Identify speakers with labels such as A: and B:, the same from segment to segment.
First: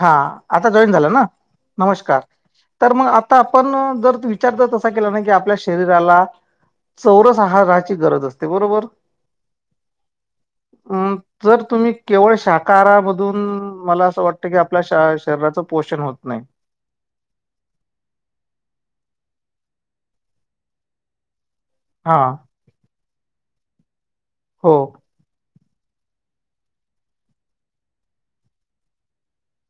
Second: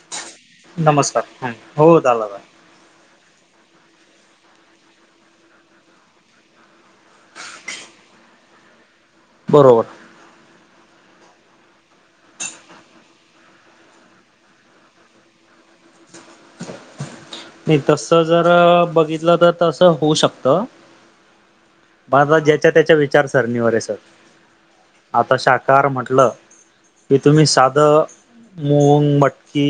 A: हा आता जॉईन झालात ना
B: नमस्कार हा, हो
A: नमस्कार.
B: झाला झाला
A: तर म आता आपण जर तू विचारता तसा केला ना की आपल्या शरीराला चौरस आहाराची गरज असते बरोबर.
B: बरोबर.
A: जर तुम्ही केवळ शाकाहारामधून मला असं वाट ते की हे आपल्या श शरीराचं पोषण होत नाही.
B: नाही तसं जरा बघितलं तर तसं होऊ शकतं.
A: हा
B: दादा ज्याच्या त्याच्या विचार सरणीवर हे सर.
A: हो.
B: आता शाहाकाहार म्हटलं तर तुम्ही सादं मूंग, मटकी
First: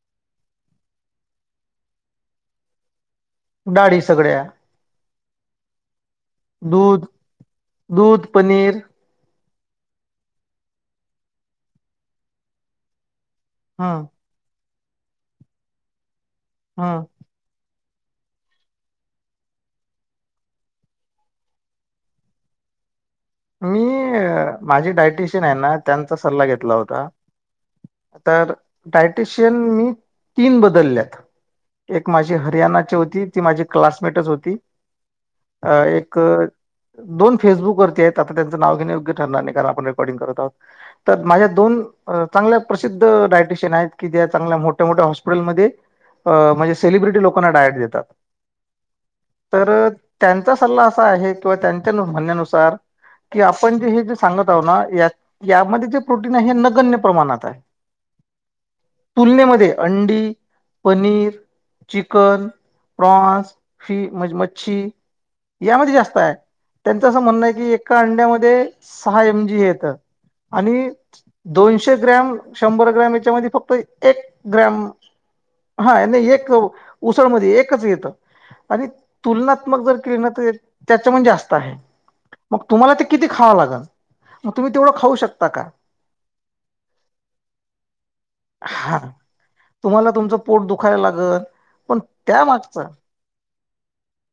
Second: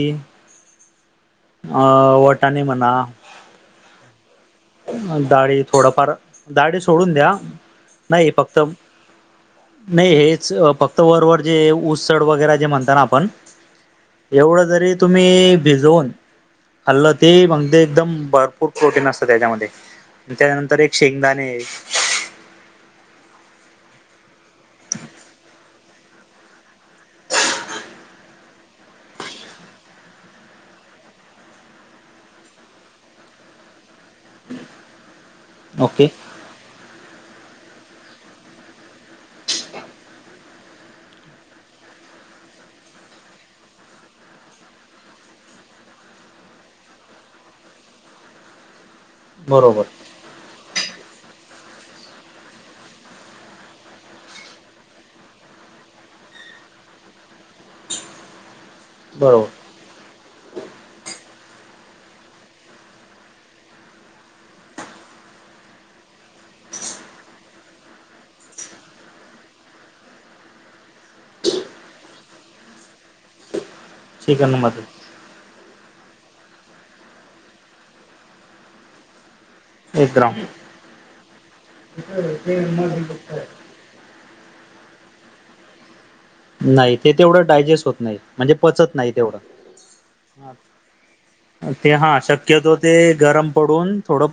B: अ वटाणे म्हणा
A: दाडी सगळ्या
B: दाडी थोडफार दाडी
A: दूध
B: सोडून द्या
A: दूध
B: नाही फक्त
A: पनीर
B: नाही हेच अ फक्त वरवर जे ऊसड वगैरे जे म्हणत ना आपण
A: हा.
B: एवढं जरी तुम्ही भिजवून
A: हम्म
B: खाल्लात ते म्हणजे एकदम भरपूर प्रोटीन असतं त्याच्यामध्ये त्याच्यानंतर एक शेंगदाणे
A: मी अ माझे डायटिशियन आहे ना त्यांचा सल्ला घेतलं होता. तर डायटिशियन मी तीन बदलल्यात. एक माझी हरियाणाची होती ती माझी क्लासमेटच होती. अ
B: ओके
A: एक दोन फेसबुकवरती आहेत. आता त्यांच नाव घेणे योग्य ठरणार नाही कारण आपण रेकॉर्डिंग करत आहोत तर माझ्या दोन चांगल्या प्रसिद्ध डायटिशियन आहेत कि त्या चांगल्या मोठ्या-मोठ्या हॉस्पिटलमध्ये. अ म्हणजे सेलिब्रिटी लोकांना डायट देतात. तर
B: बरोबर
A: त्यांचा सल्ला असा आहे किंवा त्यांच्या म्हणण्यानुसार की आपण जे हे जे सांगत आहो ना यात यामध्ये जे प्रोटीन आहे हे नगण्य प्रमाणात आहे
B: बरोबर
A: तुलनेमध्ये अंडी, पनीर चिकन प्रॉन्स, फी मच्छी यामध्ये जास्त आहे त्यांचं असं म्हणणं आहे की एका अंड्यामध्ये सहा एम जी हे येतं. आणि दोनशे ग्रॅम शंभर ग्रॅम याच्यामध्ये फक्त एक ग्रॅम
B: चिकनमध्ये
A: हा एक उसळमध्ये एकच येत आणि तुलनात्मक जर
B: एक ग्राम
A: किरणत येत त्याच्यामन जास्त आहे.
B: [unintelligible]
A: मग तुम्हाला ते किती खावा लागेल मग तुम्ही तेवढं खाऊ शकता का?
B: नाही ते तेवढं डायजेस्ट होत नाही म्हणजे पचत
A: हा
B: नाही तेवढं.
A: तुम्हाला तुमचं पोट दुखायला लागल
B: ते
A: पण
B: हा
A: त्या
B: शक्य तो
A: मागचा
B: ते गरम पडून थोडं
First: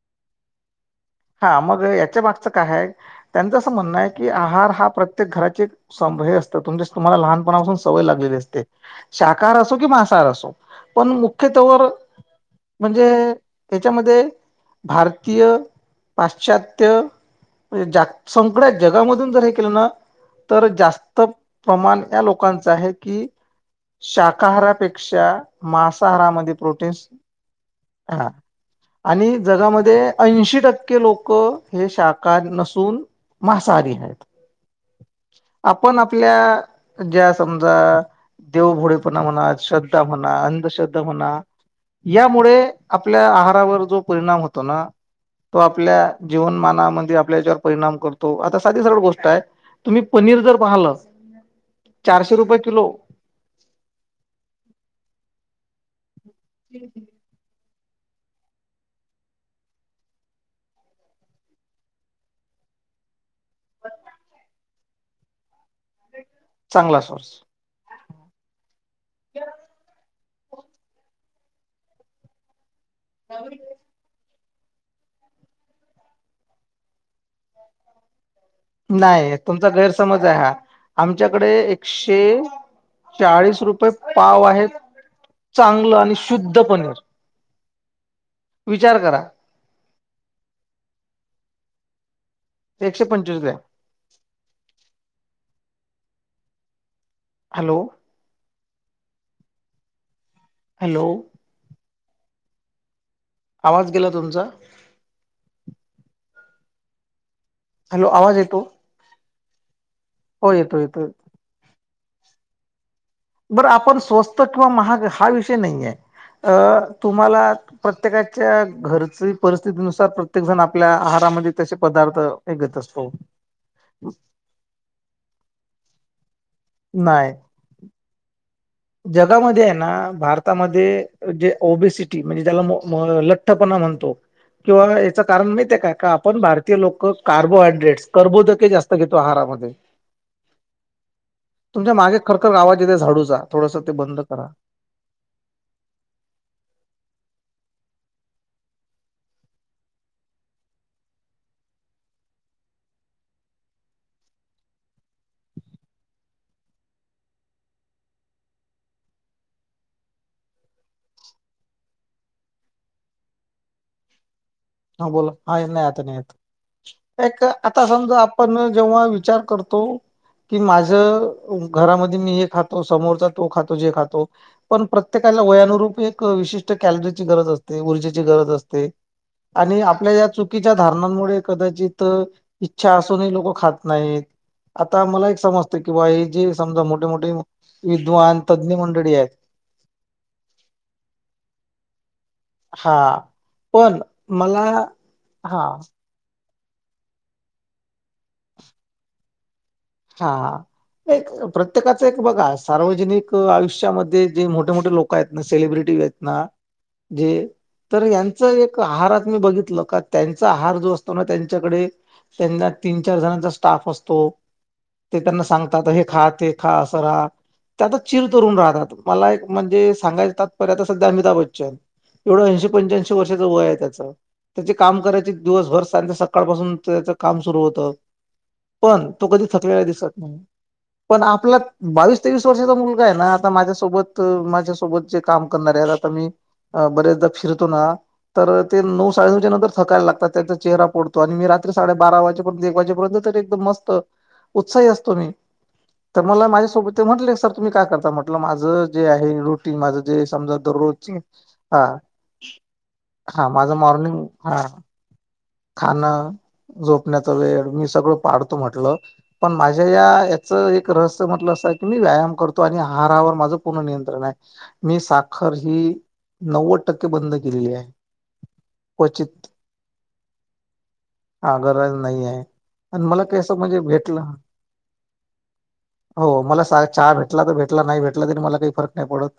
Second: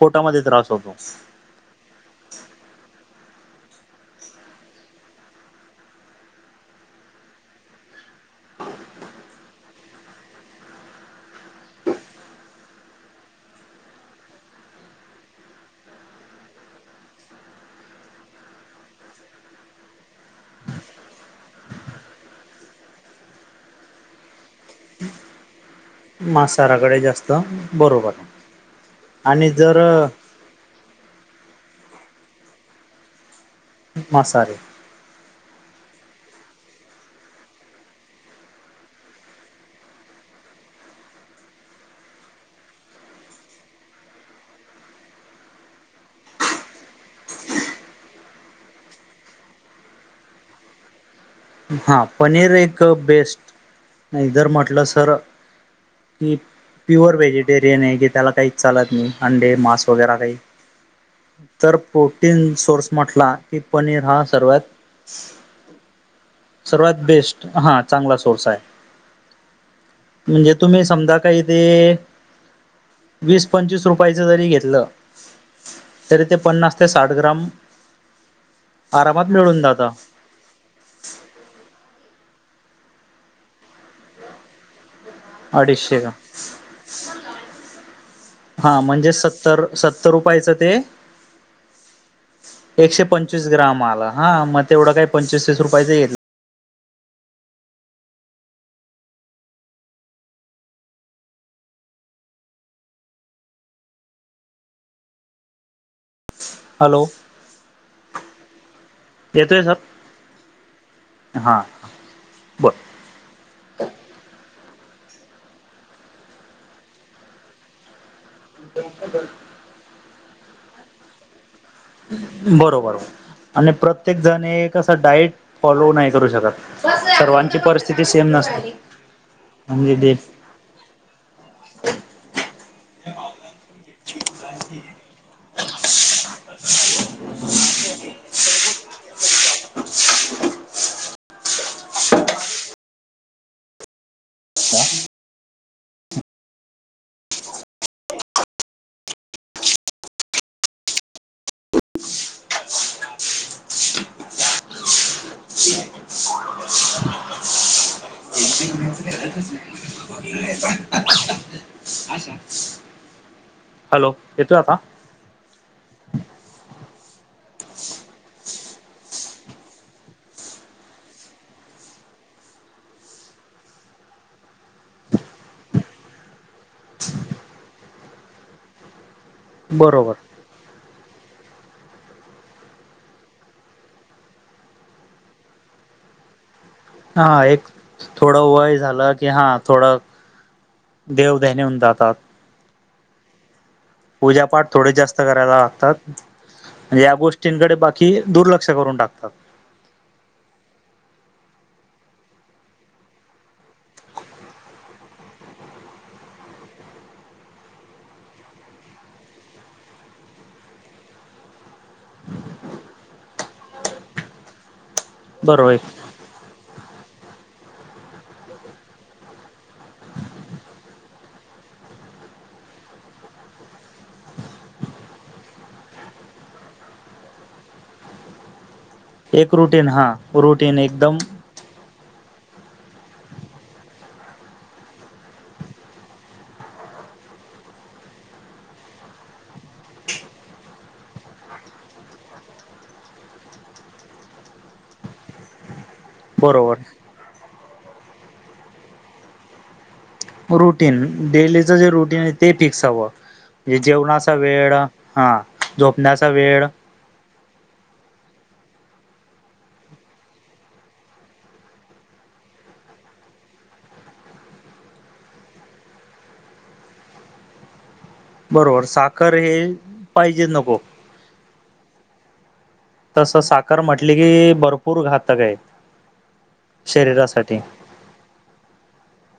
B: पोटामध्ये त्रास होतो.
A: हा मग याच्या मागचं काय आहे त्यांचं असं म्हणणं आहे की आहार हा प्रत्येक घराची सम हे असतं तुमच्या तुम्हाला लहानपणापासून सवय लागलेली असते शाकाहार असो कि माांसाहार असो. पण मुख्य तो वर म्हणजे हेच्यामध्ये भारतीय पाश्चात्य जाग संकड्या जगामधून जर हे केलं ना तर जास्त प्रमाण या लोकांचं आहे की शाकाहारापेक्षा मांसाहारामध्ये
B: मांसाहाराकडे
A: प्रोटीन्स
B: जास्त बरोबर
A: हा. आणि जगामध्ये ऐंशी टक् के लोकं हे शाकारी नसून मांसाहारी आहेत
B: मासाहारी
A: आपण आपल्या ज्या समजा देवभोडेपणा म्हणा, श्रद्धा म्हणा, अंधश्रद्धा म्हणा यामुळे आपल्या आहारावर जो परिणाम होतो ना तो आपल्या जीवनमानामध्ये आपल्या याच्यावर परिणाम करतो आता सादी सरळ गोष्ट आहे तुम्ही पनीर जर पाहलस
B: हा पनीर एक बेस्ट नाही जर म्हटलं सर हे प्युअर व्हेजिटेरियन आहे की त्याला काही चालत नाही अंडे मांस वगैरे काही तर प्रोटीन सोर्स म्हटला की पनीर हा सर्वात सर्वात
A: चांगला सोर्स
B: बेस्ट हा चांगला सोर्स आहे म्हणजे तुम्ही समजा काही ते वीस-पंचवीस रुपयाच जरी घेतलं तरी ते पन्नास ते साठ ग्राम आरामात
A: नाही
B: मिळून
A: तुमचा
B: जातं
A: गैरसमज आहे हा आमच्याकडे एकशे चाळीस रुपये पाव आहेत चांगलं
B: अडीचशे
A: आणि
B: ग्राम
A: शुद्ध पनीर
B: हा
A: विचार
B: म्हणजे
A: करा
B: सत्तर सत्तर रुपयाचं ते एकशे पंचवीस ग्राम आला हा मग तेवढं काही पंचवीस तीस रुपयाच येल
A: हॅलो हॅलो आवाज गेला तुमचा.
B: हॅलो.
A: हॅलो आवाज येतो.
B: येतोय सर.
A: हो, येतो येतोय.
B: हा बरं.
A: बरं आपण स्वस्त किंवा महाग हा विषय नाहीये अ तुम्हाला प्रत्येकाच्या घरची परिस्थितीनुसार प्रत्येक जण आपल्या आहारामध्ये तसे पदार्थ हे घेत
B: बरोबर बर.
A: असतो
B: आणि प्रत्येकजण ए कस डाईट फॉलो नाही करू शकत.
A: नाही
B: सर्वांची परस स्थिती सेम नसते.
A: जगामध्ये आहे ना
B: म्हणजे जे
A: भारत त्यामध्ये जे ओबिसिटी म्हणजे ज्याला लठ्ठपणा म्हणतो. किंवा याच कारण माहित आहे का, आपण भारतीय लोक कार्बोहायड्रेट्स कर्बोदके जास्त घेतो आहारामध्ये. तुमच्या मागे खरखर आवाज येतोय झाडूचा थोडंसं ते बंद करा.
B: [unintelligible] [inaudible] हॅलो. येतोय आता?
A: हा बोला. हा ये‌ नाही आता नाही येत. एक आता समजा आपण जेव्हा विचार करतो कि माझं घरामध्ये मी हे खातो, समोरचा तो खातो जे खातो पण प्रत्येकाला वयानुरूपी एक विशिष्ट कॅलरीची गरज असते, ऊर्जेची गरज असते. आणि आपल
B: बरोबर
A: यात चुक कीच्या धारणांमुळे कदाचित इच्छा असूनही लोक खात नाहीत. आता मला एक समजत की बाबा हे जे समजा मोठे मोठे
B: हा एक
A: विद्वान
B: थोडं
A: तज्ज्ञ
B: वय झालं,
A: मंडळी
B: की
A: आहेत
B: हा थोडं देव दहन्यून होऊन जातात.
A: हा पण मला
B: पूजापाठ थोडे जास्त करायला
A: हा
B: लागतात. जे या गोष्टींकडे बाकी दुर्लक्ष करून टाकतात.
A: हा. एक प्रत्येकाच एक बघा सार्वजनिक आयुष्यामध्ये जे मोठे मोठे लोक आहेत ना सेलिब्रिटी आहेत. ना जे तर यांचं एक आहारात मी बघितलं का त्यांचा आहार जो असतो ना त्यांच्याकडे त्यांना तीन, चार जणांचा स्टाफ असतो. ते त्यांना सांगतात.
B: बरोबर
A: हे खा, ते खा, असं रहा. ते आता चिरतरूण राहतात. मला एक म्हणजे सांगायच तात्पर्य सध्या अमिताभ बच्चन एवढं ऐंशी पंच्याऐंशी वर्षाचं वय आहे त्याचं. त्याचे काम करायचे दिवसभर सारखं सकाळपासून त्याच काम सुरू होतं. पण तो कधी
B: एक
A: थकलेला
B: रुटीन
A: दिसत
B: हा
A: नाही,
B: रुटीन एकदम
A: पण आ आपला बावीस तेवीस वर्षाचा मुलगा आहे ना, आता माझ्यासोबत माझ्यासोबत जे काम करणारे आहेत. आता मी अ बरेचदा फिरतो ना तर ते नऊ साडेनऊच्या नंतर थकायला लागतात. त्यांचा चेहरा पडतो आणि मी रात्री साडेबारा वाजेपर्यंत एक वाजेपर्यंत तरी एकदम मस्त, उत्साही असतो मी, तर मला माझ्यासोबत
B: बरोबर
A: ते म्हंटले सर तुम्ही काय करता? म्हटलं माझं जे आहे रूट
B: रुटीन डेलीचं
A: हा
B: जे रुटीन आहे ते फिक्स हवं.
A: हा माझं
B: जे जेवणाचा वेळ, हा
A: खाण
B: झोपण्याचा वेळ
A: झोपण्याचा वेळ मी सगळं पाळतो म्हटलं. पण माझ्या या याचं एक रहस्य म्हटलं असं की मी व्यायाम करतो आणि आहारावर माझं पूर्ण नियंत्रण आहे. मी साखर ही नव्वद टक्के बंद केलेली आहे.
B: बरोबर साखर
A: क्वचित
B: हे पाहिजेच नको.
A: हा गरज नाहीये.
B: तसं साखर म्हंटली की भरपूर घातक आहे.
A: हो मला चहा भेटला तर
B: शरीरासाठी
A: भेटला, नाही भेटला तरी मला काही फरक नाही पडत.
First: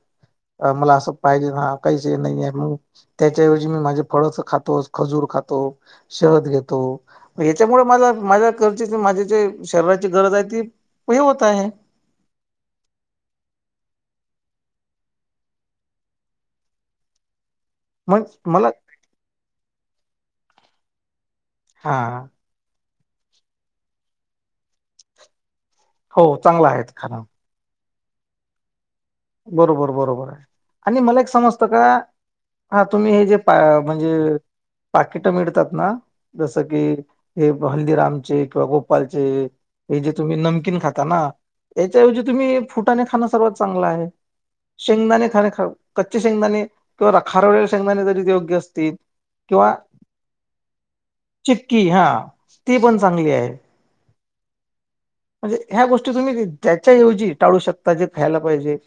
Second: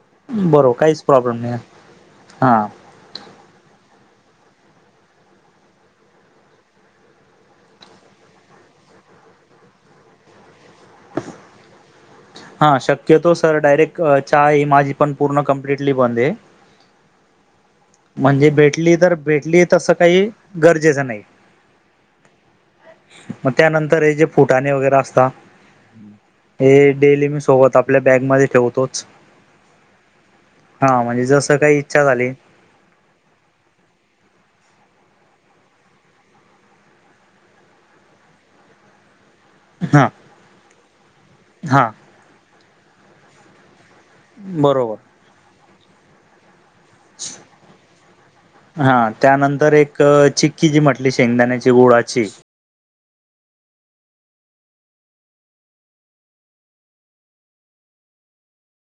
A: अ
B: बरोबर
A: मला
B: काहीच
A: असं
B: प्रॉब्लेम
A: पाहिजेच
B: नाही
A: हा काहीच हे नाहीये,
B: हा
A: मग त्याच्याऐवजी मी माझे फळस खातो खजूर खातो शहद घेतो. याच्यामुळे माझा माझा करचेचा माझी जे शरीराची गरज आहे ती हे होत आहे.
B: हा शक्यतो सर डायरेक्ट चाय माझी पण पूर्ण कम्प्लिटली बंद आहे.
A: मग
B: म्हणजे
A: मला
B: भेटली तर भेटली तसं काही गरजेचं नाही.
A: हा.
B: म त्यानंतर हे जे फुटाणे वगैरे असता
A: हो चांगला आहे
B: हे
A: खाणं
B: डेली मी सोबत आपल्या बॅग मध्ये ठेवतोच.
A: बरोबर बरोबर आहे आणि
B: हा
A: मला
B: म्हणजे
A: एक
B: जसं
A: समजत
B: काही
A: का
B: इच्छा झाली
A: हा तुम्ही हे जे पा म्हणजे पाकिट मिळतात ना जसं की हे हल्दीरामचे किंवा गोपाळचे हे
B: हा
A: जे तुम्ही नमकीन खाता ना
B: हा
A: याच्याऐवजी तुम्ही फुटाने खाणं सर्वात चांगलं आहे.
B: बरोबर
A: शेंगदाणे खाणे खाऊ कच्चे शेंगदाणे खारवलेले शेंगदाणे जरी योग्य
B: हा
A: असतील
B: त्यानंतर
A: किंवा
B: एक चिक्की जी म्हट पली शेंगदाण्याची
A: चिक्की हा
B: गोळााची
A: ती पण चांगली आहे. म्हणजे ह्या गोष्टी तुम्ही ज्याच्याऐवजी टाळू शकता जे खायला पाहिजे.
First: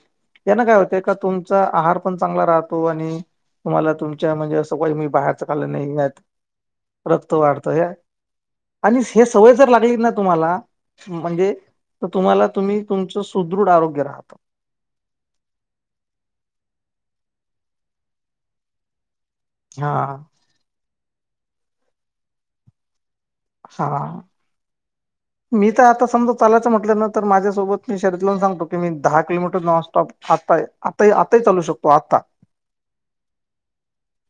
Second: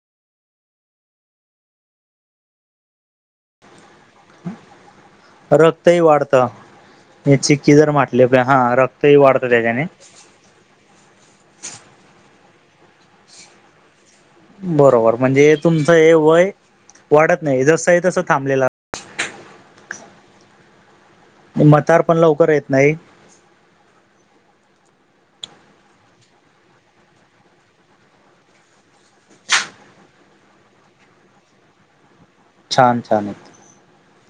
A: त्यांना काय होतय का तुमचा आहार पण चांगला राहतो आणि तुम्हाला तुम चां म्हणजे असं कोय मी बाहेरचा खाल्लं
B: रक्तही
A: नाहीयेत.
B: वाढतं
A: रक्त
B: हे चिक्की
A: वाढतया
B: जर म्हटली हा
A: आणि
B: रक्तही
A: हे
B: वाढतं
A: सवय जर
B: त्याच्याने
A: लागली ना तुम्हाला म्हणजे तुम्हाला तुम्ही तुमचं सुदृढ आरोग्य राहतं.
B: बरोबर म्हणजे एतुमचं ए वय वाढत नाही जस आहे तस थांबलेला
A: हा.
B: मतार पण लवकर येत नाही.
A: हा.
B: [inaudible]
A: मी तर आता समजा चालायचं म्हटलं न तर माझ्यासोबत मी शर्त लावून सांगतो की मी दहा किलोमीटर नॉनस्टॉप आताय आताही आताही चालू शकतो आता.
B: छान छान आहे.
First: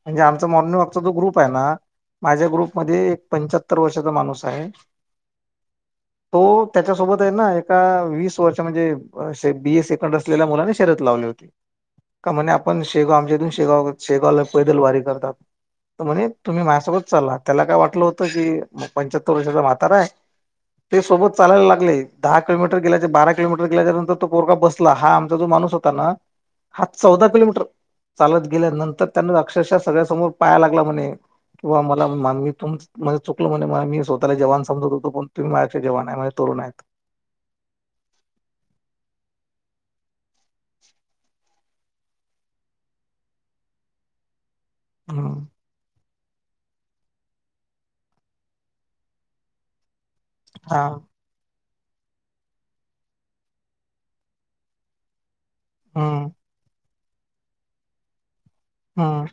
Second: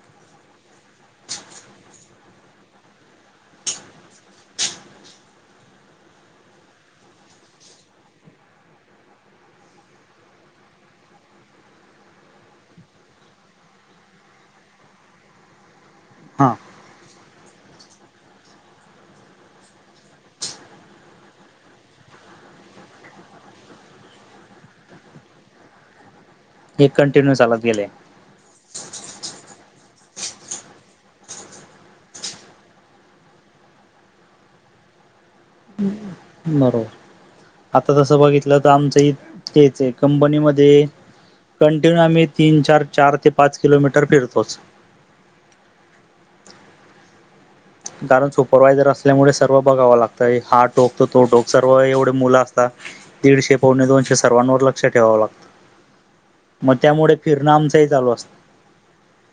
A: म्हणजे आमचा मॉर्निंग वॉकचा जो ग्रुप आहे ना माझ्या ग्रुपमध्ये एक पंच सत्तर वर्षाचा माणूस आहे.
B: [inaudible]
A: तो त्याच्यासोबत आहे ना एका वीस वर्ष म्हणजे अ बीस सेकंड तेल्या मुलाने शरत लावले होते. का म्हणे आपण शेगाव आमच्यातून शेगाव शेगावला पैदल वारी करतात. म्हणे
B: हा.
A: तुम्ही माझ्यासोबत चालला त्याला काय वाटलं होतं की पंच्याहत्तर वर्षाचा म्हातारा आहे ते सोबत चालायला लागले दहा किलोमीटर गेल्याचे, बारा किलोमीटर गेल्याच्या नंतर तो पोरगा बसला हा आमचा जो माणूस हो तना हा
B: हे
A: चौदा
B: कंटिन्यू
A: किलोमीटर
B: चालत गेले
A: चालत गेल्या नंतर त्यांना अक्षरशः सगळ्यासमोर पाया लागला म्हणे. किंवा मला मानवी तुम चुकलं म्हणे मी स्वतःला जवान समजतो पण तुम्ही माझचे जवान आहे म्हणे तरुण आहेत.
B: बरोबर आता तसं बघितलं तर आमचं तेच आहे कंपनीमध्ये कंटिन्यू आम्ही तीन-चार, चार ते पाच किलोमीटर फिरतोच.
A: हम्म.
B: कारण सुपरवायझर असल्यामुळे सर्व बघाव लागतंय हा टोकतो तो टोक सर्व एवढे मुलं असतात दीडशे पौणे दोनशे सर्वांवर लक्ष ठेवावं लागतं.
A: हम्म
B: म त्यामुळे फिरण आमचाही चालू अस
A: हम्म.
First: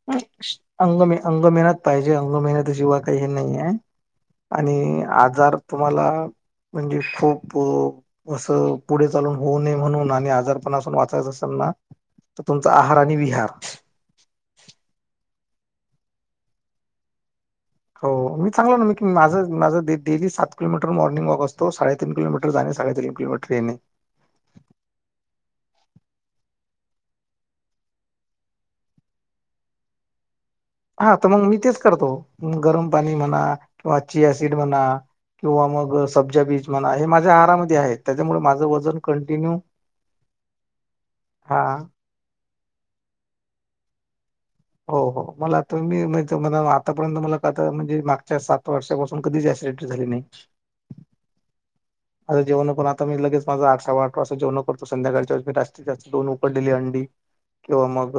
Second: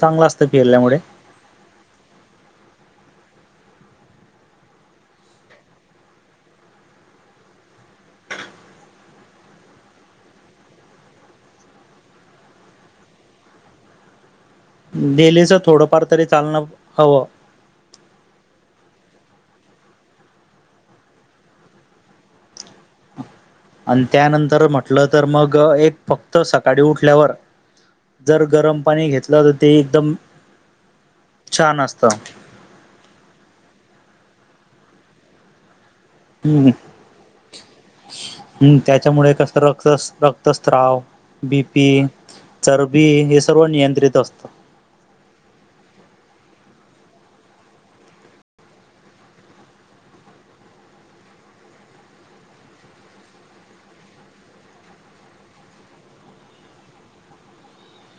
B: चांगलं असतं फिरल्यामुळे
A: अंग मे अंग मेहन्यात पाहिजे अंग मेहन्यात शिवाय काही हे नाही आहे. आणि आजार तुम्हाला म्हणजे खुप्प असं पुढे चालून होऊ नये म्हणून आणि आजारपणा असून वाचायच असेल ना तर तुमचा आहार आणि विहार
B: डेलीचा थोडंफार तरी चालणं हवं.
A: हो मी चांगलं ना म की माझं माझं डेली सात किलोमीटर मॉर्निंग वॉक असतो सात तीन किलोमीटर जाणे साडे तीन किलमीटरने येणे.
B: आणि त्यानंतर म्हटलं तर मग एक फक्त सकाळी उठल्यावर जर गरम पाणी घेतलं तर ते एकदम
A: हा तर मग मी तेच
B: छान
A: करतो.
B: असतं
A: हम्म गरम पाणी म्हणा किंवा चीआ सिड म्हणा किंवा मग सब्ज बीज
B: हम्म
A: म्हणा हे माझ्या आहारामध्ये आहे त्याच्यामुळे माझं
B: हम्म
A: वजन
B: त्याच्यामुळे
A: कंटिन्यू हा
B: बी पी, चरबी हे सर्व नियंत्रित असतं.
A: हो हो मला आता मी माहिती आतापर्यंत मला कात म्हणजे मागच्या सात वर्षापासून पण कधीच ऍसिडिटी झाली नाही.
B: [inaudible]
A: आता जेवण पण आता मी लगेच माझा आठ सवा आठ पास जेवणो करतो संध्याकाळच्या वेळे मी जास्तीत जास्त दोन उकडलेली अंडी किंवा मग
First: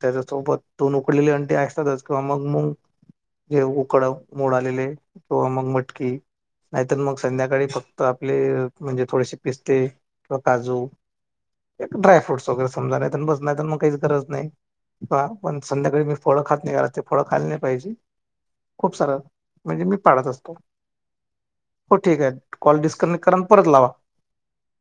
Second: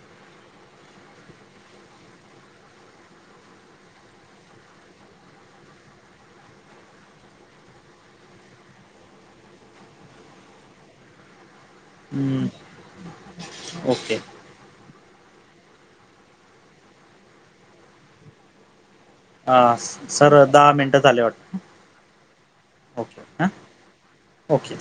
A: त्याच्यासोबत दोन उकडलेली अंडी ऐसतातच किंवा मग मूंग जे उकडव मोड आलेले किंवा मग मटकी नाहीतर मग संध्याकाळी फक्त आपले म्हणजे थोडेसे पिस्ते त काजू एक ड्राय
B: हम्म
A: फ्रूट्स वगैरे समजा नाही तर बस नाही तर मग काहीच
B: ओके
A: गरज नाही बा पण संध्याकाळी मी फळं खात नाही रात्री ते फळं खायला नाही पाहिजे खूप सारं.
B: अ
A: म्हणजे मी पाडत
B: सर
A: असतो
B: दहा मिनटं झाले वाटत
A: हो ठीक आहे कॉल
B: ओके
A: डिस्कनेक्ट करा आणि
B: हां
A: परत लावा.
B: ओके.